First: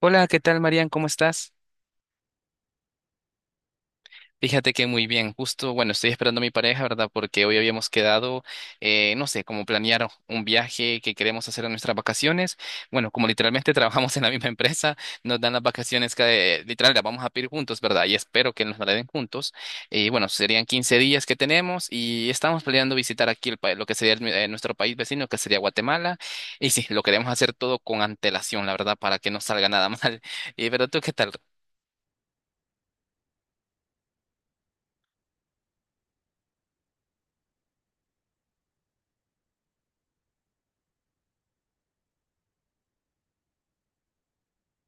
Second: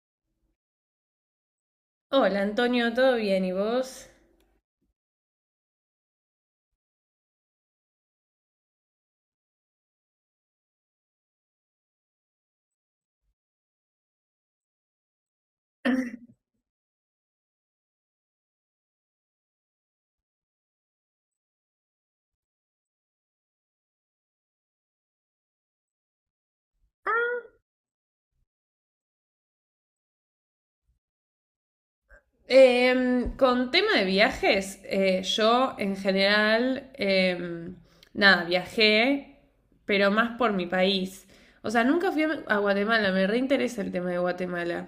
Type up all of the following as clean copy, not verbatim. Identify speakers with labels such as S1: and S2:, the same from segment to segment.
S1: Hola, ¿qué tal, Marian? ¿Cómo estás?
S2: Hola Antonio, ¿todo bien? ¿Y vos?
S1: Fíjate que muy bien, justo, bueno, estoy esperando a mi pareja, ¿verdad? Porque hoy habíamos quedado, no sé, como planear un viaje que queremos hacer en nuestras vacaciones. Bueno, como literalmente trabajamos en la misma empresa, nos dan las vacaciones que literal las vamos a pedir juntos, ¿verdad? Y espero que nos la den juntos. Y bueno, serían 15 días que tenemos y estamos planeando visitar aquí lo que sería nuestro país vecino, que sería Guatemala. Y sí, lo queremos hacer todo con antelación, la verdad, para que no salga nada mal. Y, pero tú, ¿qué tal?
S2: Con tema de viajes, yo en general, nada, viajé, pero más por mi país. O sea, nunca fui a Guatemala, me reinteresa el tema de Guatemala.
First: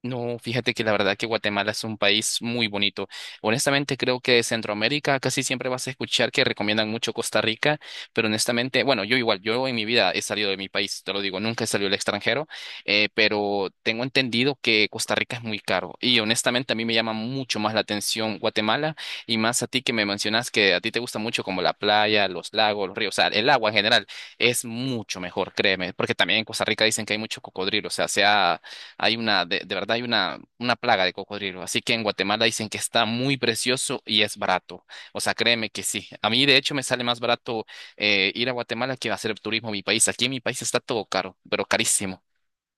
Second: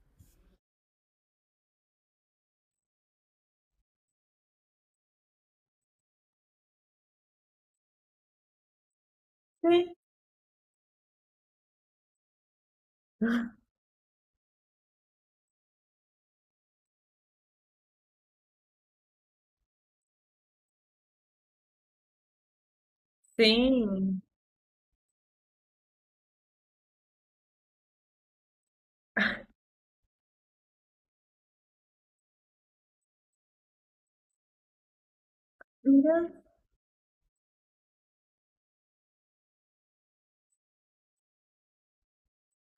S1: No, fíjate que la verdad que Guatemala es un país muy bonito. Honestamente, creo que de Centroamérica casi siempre vas a escuchar que recomiendan mucho Costa Rica, pero honestamente, bueno, yo igual, yo en mi
S2: Sí.
S1: vida he salido de mi país, te lo digo, nunca he salido al extranjero, pero tengo entendido que Costa Rica es muy caro y honestamente a mí me llama mucho más la atención Guatemala y más a ti que me mencionas que a ti te gusta mucho como la playa, los lagos, los ríos, o sea, el agua en general
S2: Sí.
S1: es mucho mejor, créeme, porque también en Costa Rica dicen que hay mucho cocodrilo, o sea, de verdad hay una plaga de cocodrilo. Así que en Guatemala dicen que está muy precioso y es barato. O sea, créeme que sí.
S2: Mira.
S1: A mí, de hecho, me sale más barato ir a Guatemala que hacer turismo a mi país. Aquí en mi país está todo caro, pero carísimo.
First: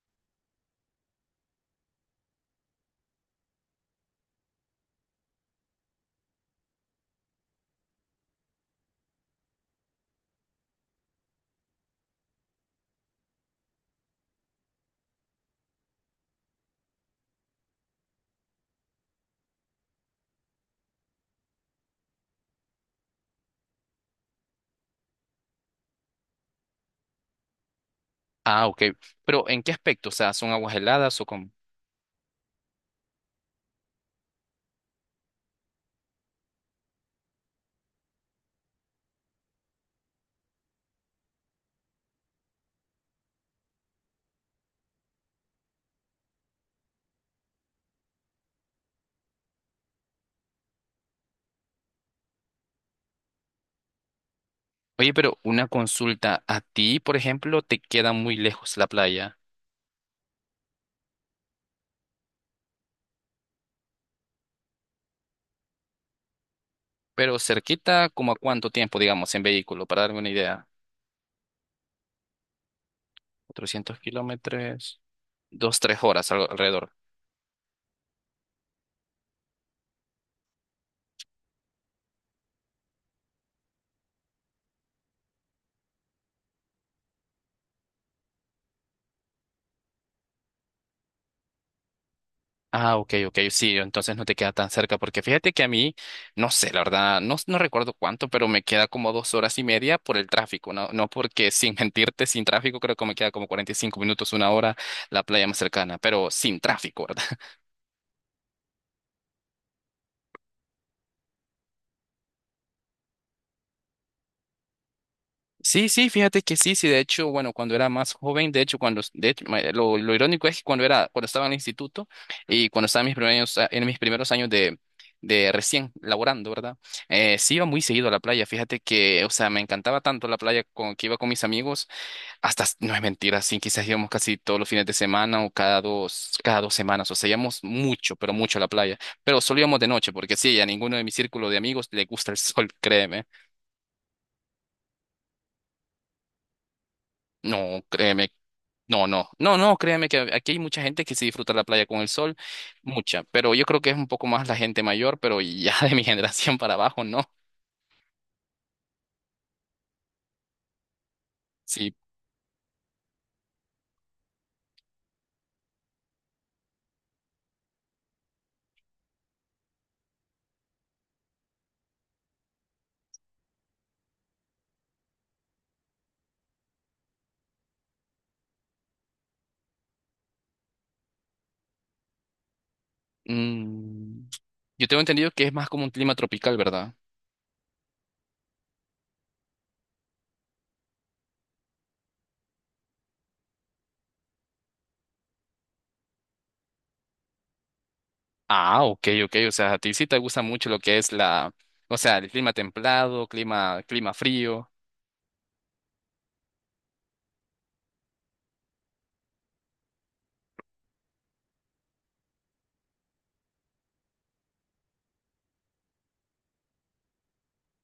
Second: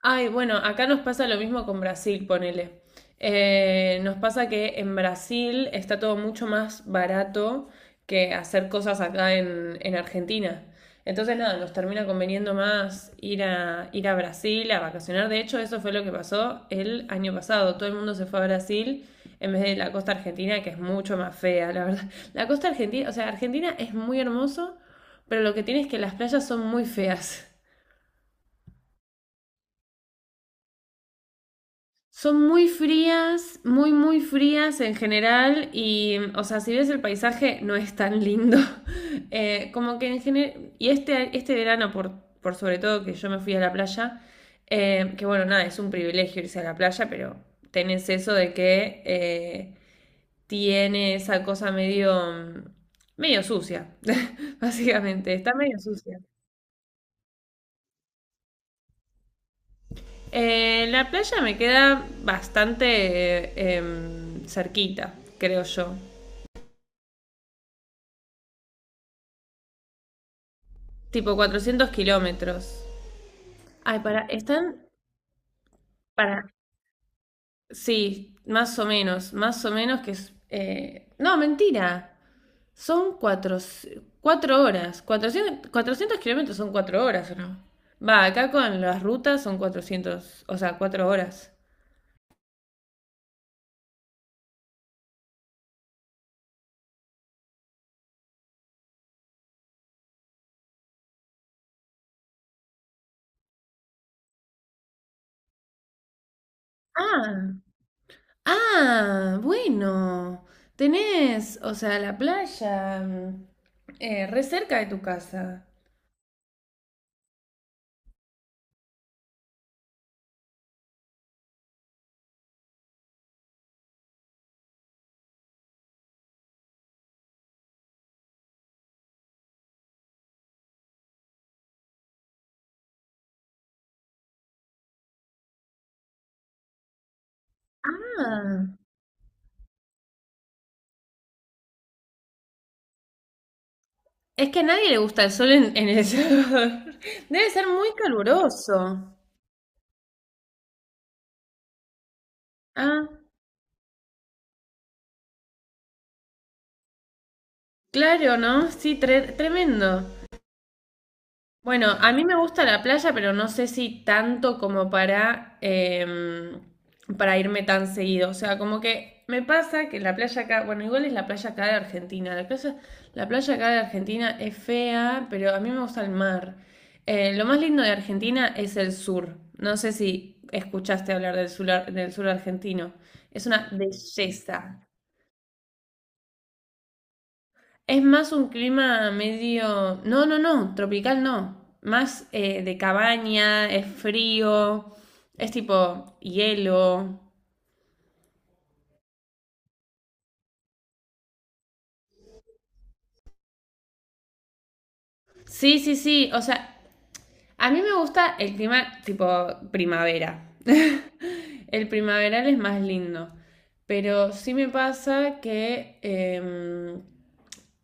S2: Ay, bueno, acá nos pasa lo mismo con Brasil, ponele. Nos pasa que en Brasil está todo mucho más barato que hacer cosas acá en Argentina. Entonces, nada, nos termina conveniendo más ir a Brasil a vacacionar. De hecho, eso fue lo que pasó el año pasado. Todo el mundo se fue a Brasil en vez de la costa argentina, que es mucho más fea, la verdad. La costa argentina, o sea, Argentina es muy hermoso, pero lo que tiene es que las playas son muy feas.
S1: Ah, ok. Pero ¿en qué aspecto? O sea, ¿son aguas heladas o cómo?
S2: Son muy frías, muy, muy frías en general y, o sea, si ves el paisaje no es tan lindo. Como que en general, y este verano, por sobre todo que yo me fui a la playa, que bueno, nada, es un privilegio irse a la playa, pero tenés eso de que tiene esa cosa medio, medio sucia,
S1: Oye,
S2: básicamente,
S1: pero
S2: está
S1: una
S2: medio sucia.
S1: consulta. A ti, por ejemplo, te queda muy lejos la playa,
S2: La playa me queda bastante cerquita, creo yo.
S1: pero cerquita, ¿como a cuánto tiempo, digamos, en vehículo? Para darme una idea.
S2: Tipo 400 kilómetros. Ay,
S1: 400 kilómetros, 2, 3 horas algo
S2: para,
S1: alrededor.
S2: sí, más o menos que es, no, mentira, son 4 horas, 400 400 kilómetros son 4 horas, ¿o no? Va, acá con las rutas son 400, o sea, 4 horas.
S1: Ah, ok, ok, sí, entonces no te queda tan cerca, porque fíjate que a mí, no sé, la verdad, no, no recuerdo cuánto, pero me queda como 2 horas y media por el tráfico, no, no porque sin mentirte, sin tráfico creo que me queda como 45 minutos, una hora la playa más cercana, pero sin tráfico, ¿verdad?
S2: Ah, ah, bueno, tenés, o sea, la playa, mm, re cerca de tu casa.
S1: Sí, sí, fíjate que sí, sí, de hecho, bueno, cuando era más joven, de hecho, cuando, de hecho, ma- lo irónico es que cuando estaba en el instituto y cuando estaba en en mis primeros años de recién laborando, ¿verdad? Sí iba muy seguido a la playa, fíjate que, o sea, me encantaba tanto la playa que iba con mis amigos, hasta, no es mentira, sí, quizás íbamos casi todos los fines de semana o cada dos semanas, o sea, íbamos mucho, pero mucho a
S2: Ah.
S1: la playa, pero solo íbamos de noche, porque sí, a ninguno de mi círculo de amigos le gusta el sol, créeme.
S2: Es que a nadie le gusta el sol en El Salvador. Debe ser
S1: No,
S2: muy
S1: créeme. No,
S2: caluroso.
S1: no, no, no, créeme que aquí hay mucha gente que sí disfruta la playa con el sol,
S2: Ah,
S1: mucha, pero yo creo que es un poco más la gente mayor, pero ya de mi generación para abajo, no.
S2: claro, ¿no? Sí, tremendo. Bueno,
S1: Sí.
S2: a mí me gusta la playa, pero no sé si tanto como para irme tan seguido. O sea, como que me pasa que la playa acá, bueno, igual es la playa acá de Argentina. La playa acá de Argentina es fea, pero a mí me gusta el mar. Lo más lindo de Argentina es el sur. No sé si escuchaste hablar del sur, del sur argentino. Es una
S1: mm, yo
S2: belleza.
S1: tengo entendido que es más como un clima tropical, ¿verdad?
S2: Es más un clima medio... No, no, no, tropical no. Más de cabaña, es frío, es tipo hielo.
S1: Ah, ok, ok, o sea, a ti sí te gusta mucho lo que es la, o sea, el clima templado, clima frío.
S2: Sí, sí, sí. O sea, a mí me gusta el clima tipo primavera. El primaveral es más lindo. Pero sí me pasa que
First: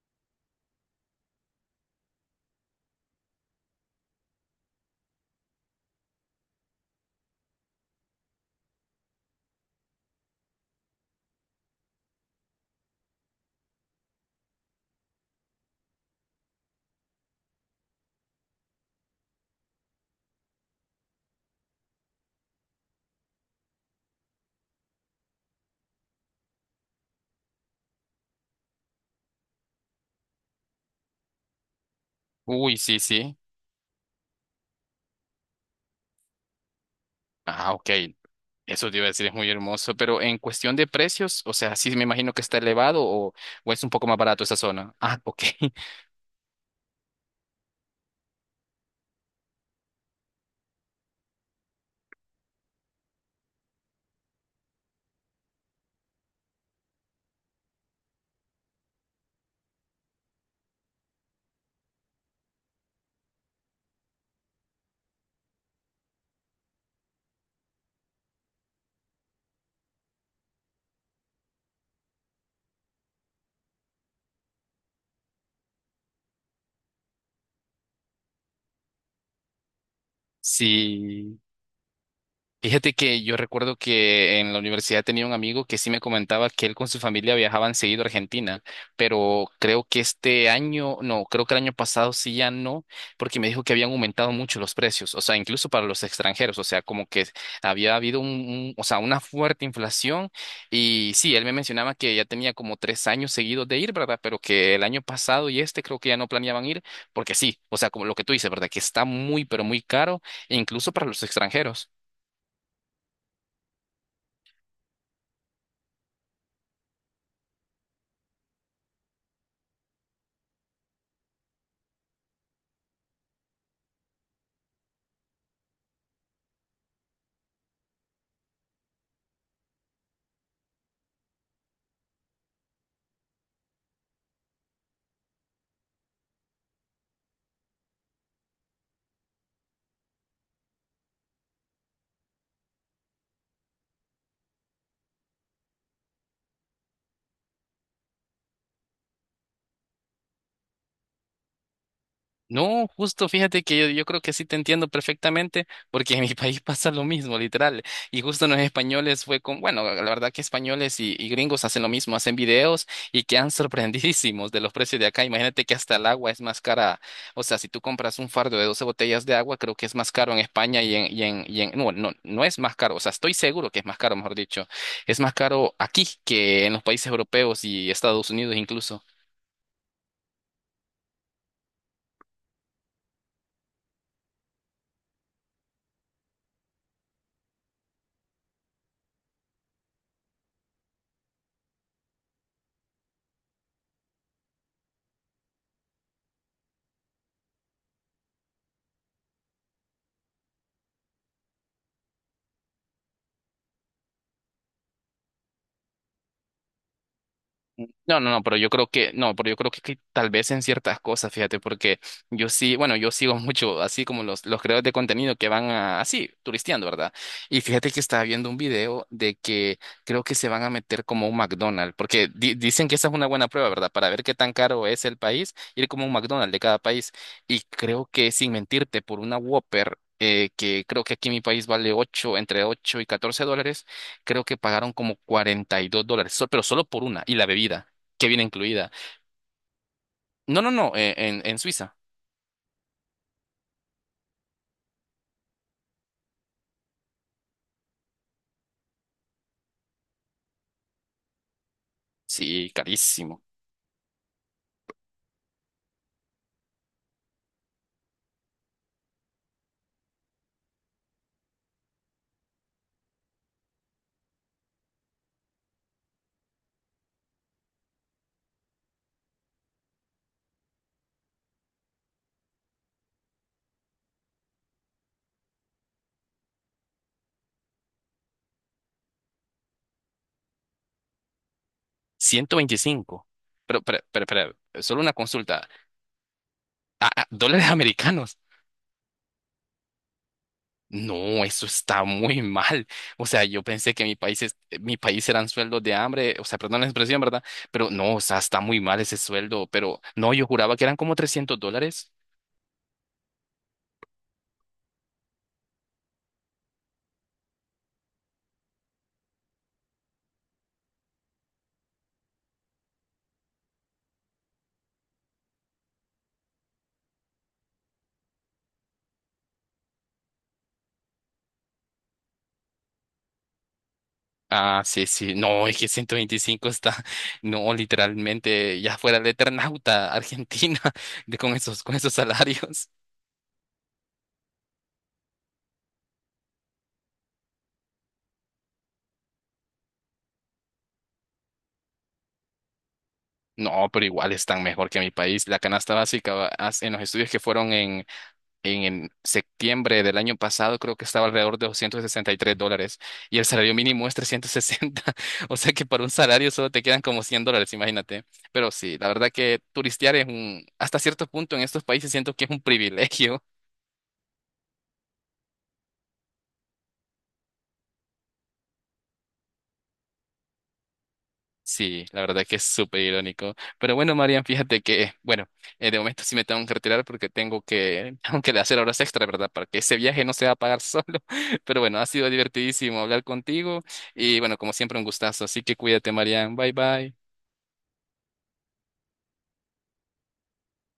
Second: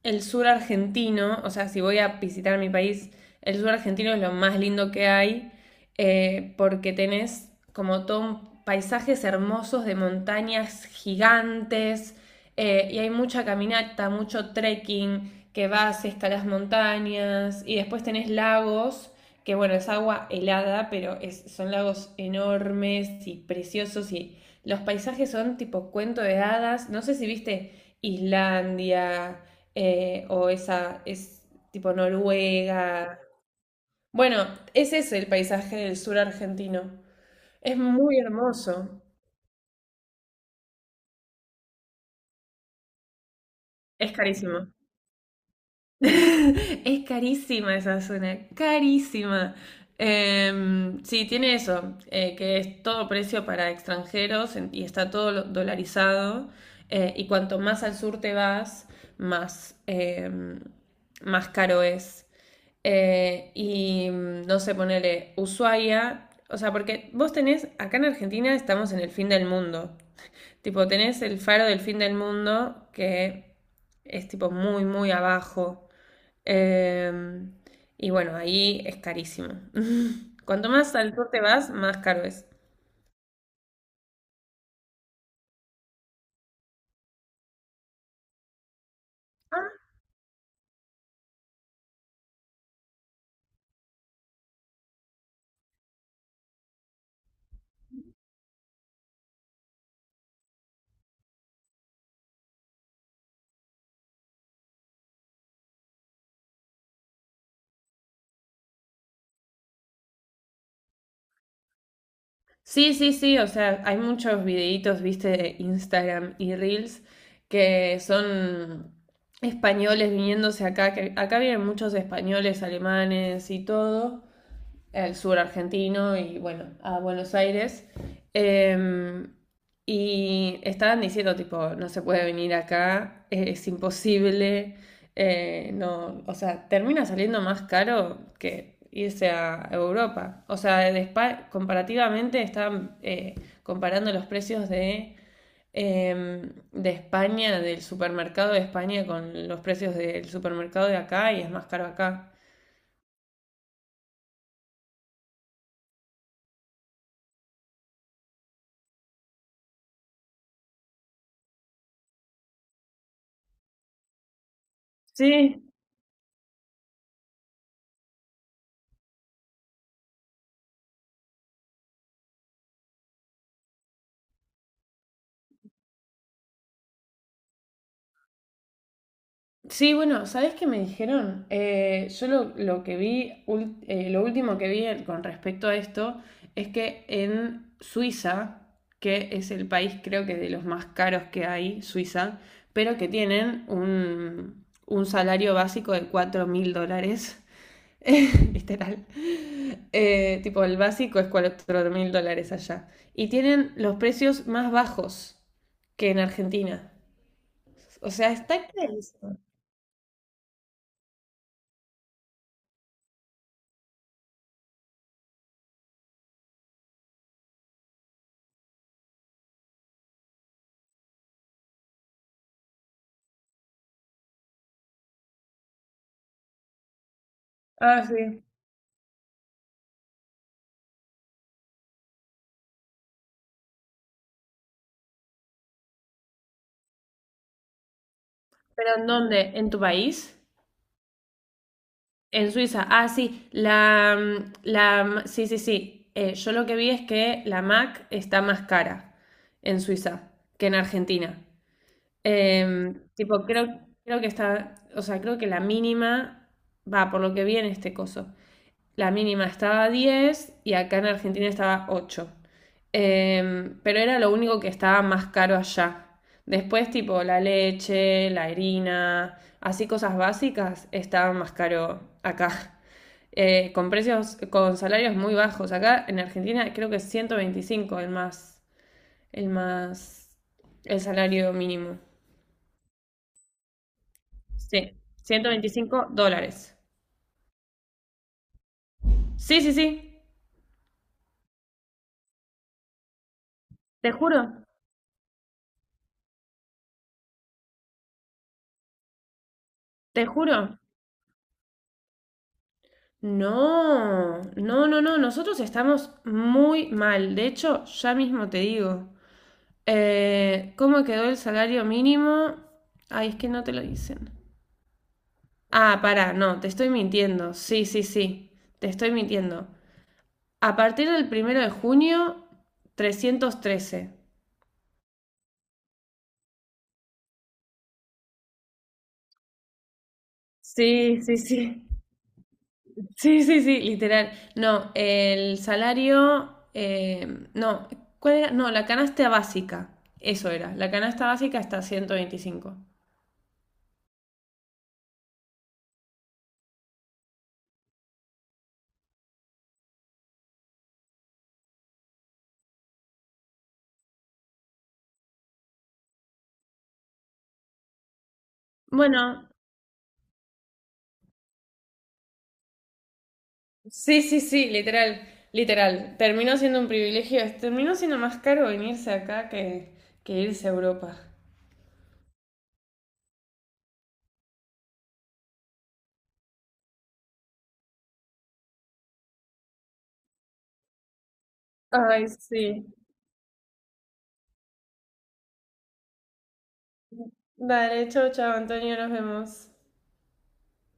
S2: el sur argentino, o sea, si voy a visitar mi país, el sur argentino es lo más lindo que hay, porque tenés como todo paisajes hermosos de montañas gigantes, y hay mucha caminata, mucho trekking, que vas, escalas montañas, y después tenés lagos, que bueno, es agua helada, pero son lagos enormes y preciosos, y los paisajes son tipo cuento de hadas, no sé si viste Islandia, o esa es tipo
S1: Uy, sí,
S2: Noruega.
S1: sí.
S2: Bueno, ese es el paisaje del sur argentino.
S1: Ah,
S2: Es
S1: ok,
S2: muy
S1: eso te
S2: hermoso.
S1: iba a decir, es muy hermoso, pero en cuestión de precios, o sea, sí me imagino que está elevado o es un poco
S2: Es
S1: más barato esa
S2: carísimo.
S1: zona. Ah, ok.
S2: Es carísima esa zona, carísima. Sí, tiene eso, que es todo precio para extranjeros y está todo dolarizado. Y cuanto más al sur te vas, más, más caro es. Y no sé, ponele Ushuaia. O sea, porque vos tenés, acá en Argentina estamos en el fin del mundo. Tipo, tenés el faro del fin del mundo que es tipo muy, muy abajo. Em, y bueno, ahí es carísimo. Cuanto más al sur
S1: Sí.
S2: te vas, más caro es.
S1: Fíjate que yo recuerdo que en la universidad tenía un amigo que sí me comentaba que él con su familia viajaban seguido a Argentina, pero
S2: Ah,
S1: creo que este año, no, creo que el año pasado sí ya no, porque me dijo que habían aumentado mucho los precios, o sea, incluso para los extranjeros, o sea, como que había habido o sea, una fuerte inflación y sí, él me mencionaba que ya tenía como 3 años seguidos de ir, ¿verdad? Pero que el año pasado y este creo que ya no planeaban ir, porque sí, o sea, como lo que tú dices, ¿verdad? Que está muy, pero muy caro, incluso para los extranjeros.
S2: sí, sí, sí, o sea, hay muchos videitos, viste, de Instagram y Reels que son españoles viniéndose acá, que acá vienen muchos españoles, alemanes y todo, al sur argentino y bueno, a Buenos Aires. Em, y estaban diciendo, tipo, no se puede venir acá, es imposible, no, o sea, termina saliendo más caro que irse a Europa. O sea, de España comparativamente estaban comparando los precios de España, del supermercado de España con los precios del supermercado de acá y es más caro acá.
S1: No, justo fíjate que yo creo que sí te entiendo perfectamente, porque en mi país pasa lo mismo, literal. Y justo los españoles fue bueno, la verdad que españoles y gringos hacen lo mismo, hacen videos y quedan sorprendidísimos de los precios de acá.
S2: Sí.
S1: Imagínate que hasta el agua es más cara. O sea, si tú compras un fardo de 12 botellas de agua, creo que es más caro en España no, no, no es más caro. O sea, estoy seguro que es más caro, mejor dicho. Es más caro aquí que en los países europeos y Estados Unidos incluso.
S2: Sí, bueno, ¿sabes qué me dijeron? Yo lo que vi, lo último que vi con respecto a esto es que en Suiza, que es el país creo que de los más caros que hay, Suiza, pero que tienen un salario básico de $4.000, literal. Tipo, el básico es $4.000 allá. Y tienen los precios más bajos que en Argentina. O
S1: No, no,
S2: sea,
S1: no,
S2: está
S1: pero yo creo que, no,
S2: clarísimo.
S1: pero yo creo que, tal vez en ciertas cosas, fíjate, porque yo sí, bueno, yo sigo mucho así como los creadores de contenido que van así, turisteando, ¿verdad? Y fíjate que estaba viendo un video de que creo que se van a meter como un McDonald's, porque dicen que esa es una buena prueba, ¿verdad? Para ver qué tan caro es el país, ir como un McDonald's de cada país. Y
S2: Ah,
S1: creo que,
S2: sí.
S1: sin mentirte, por una Whopper, que creo que aquí en mi país vale 8 entre $8 y $14 creo que pagaron como $42, pero solo por una, y la bebida, que viene incluida.
S2: ¿Pero en dónde? ¿En tu país?
S1: No, no, no, en Suiza.
S2: En Suiza. Ah, sí, sí, sí, sí. Yo lo que vi es que la Mac está más cara en Suiza que en Argentina.
S1: Sí, carísimo.
S2: Tipo, creo que está, o sea, creo que la mínima va por lo que vi en este coso, la mínima estaba a 10 y acá en Argentina estaba ocho. Pero era lo único que estaba más caro allá. Después, tipo, la leche, la harina, así cosas básicas, estaban más caro acá. Con precios, con salarios muy bajos. Acá en Argentina creo que es 125 el más, el salario mínimo.
S1: 125. Pero,
S2: Sí,
S1: solo una
S2: ciento
S1: consulta.
S2: veinticinco dólares.
S1: Ah, ah, ¿dólares americanos?
S2: Sí, sí, sí,
S1: No, eso está muy mal. O sea, yo pensé que
S2: te
S1: mi país es,
S2: juro,
S1: mi país eran sueldos de hambre, o sea, perdón la expresión, ¿verdad? Pero no, o sea, está muy mal ese sueldo, pero
S2: te
S1: no, yo juraba
S2: juro.
S1: que eran como $300.
S2: No, no, no, no, nosotros estamos muy mal. De hecho, ya mismo te digo. ¿Cómo quedó el salario mínimo? Ay, es que no te lo dicen. Ah, pará, no, te estoy mintiendo. Sí, sí, sí, te estoy mintiendo. A partir del primero de junio, 313.
S1: Ah, sí, sí. No, es que 125 está, no, literalmente ya fuera el Eternauta, Argentina,
S2: Sí,
S1: de,
S2: sí,
S1: con esos,
S2: sí.
S1: con esos salarios.
S2: Sí, sí, sí, literal. No, el salario, no, ¿cuál era? No, la canasta básica, eso era, la canasta básica hasta 125.
S1: No, pero igual están mejor que mi país. La canasta básica en los estudios que fueron en septiembre del año pasado, creo que estaba alrededor de $263 y el salario mínimo es 360. O sea que para un salario solo te quedan como $100, imagínate. Pero sí, la verdad
S2: Bueno,
S1: que turistear es hasta cierto punto en estos países siento que es un privilegio.
S2: sí, sí, sí, literal, literal. Terminó siendo un privilegio, terminó siendo más caro venirse acá que irse a Europa.
S1: Sí, la verdad que es súper irónico. Pero bueno, Marian, fíjate que, bueno, de momento sí me tengo que retirar porque tengo que, tengo que hacer horas extra, ¿verdad? Para que ese viaje no se va a pagar solo. Pero bueno, ha
S2: Ay,
S1: sido
S2: sí.
S1: divertidísimo hablar contigo y bueno, como siempre, un gustazo. Así que cuídate, Marian. Bye, bye.
S2: Dale, chau, chau, Antonio, nos vemos.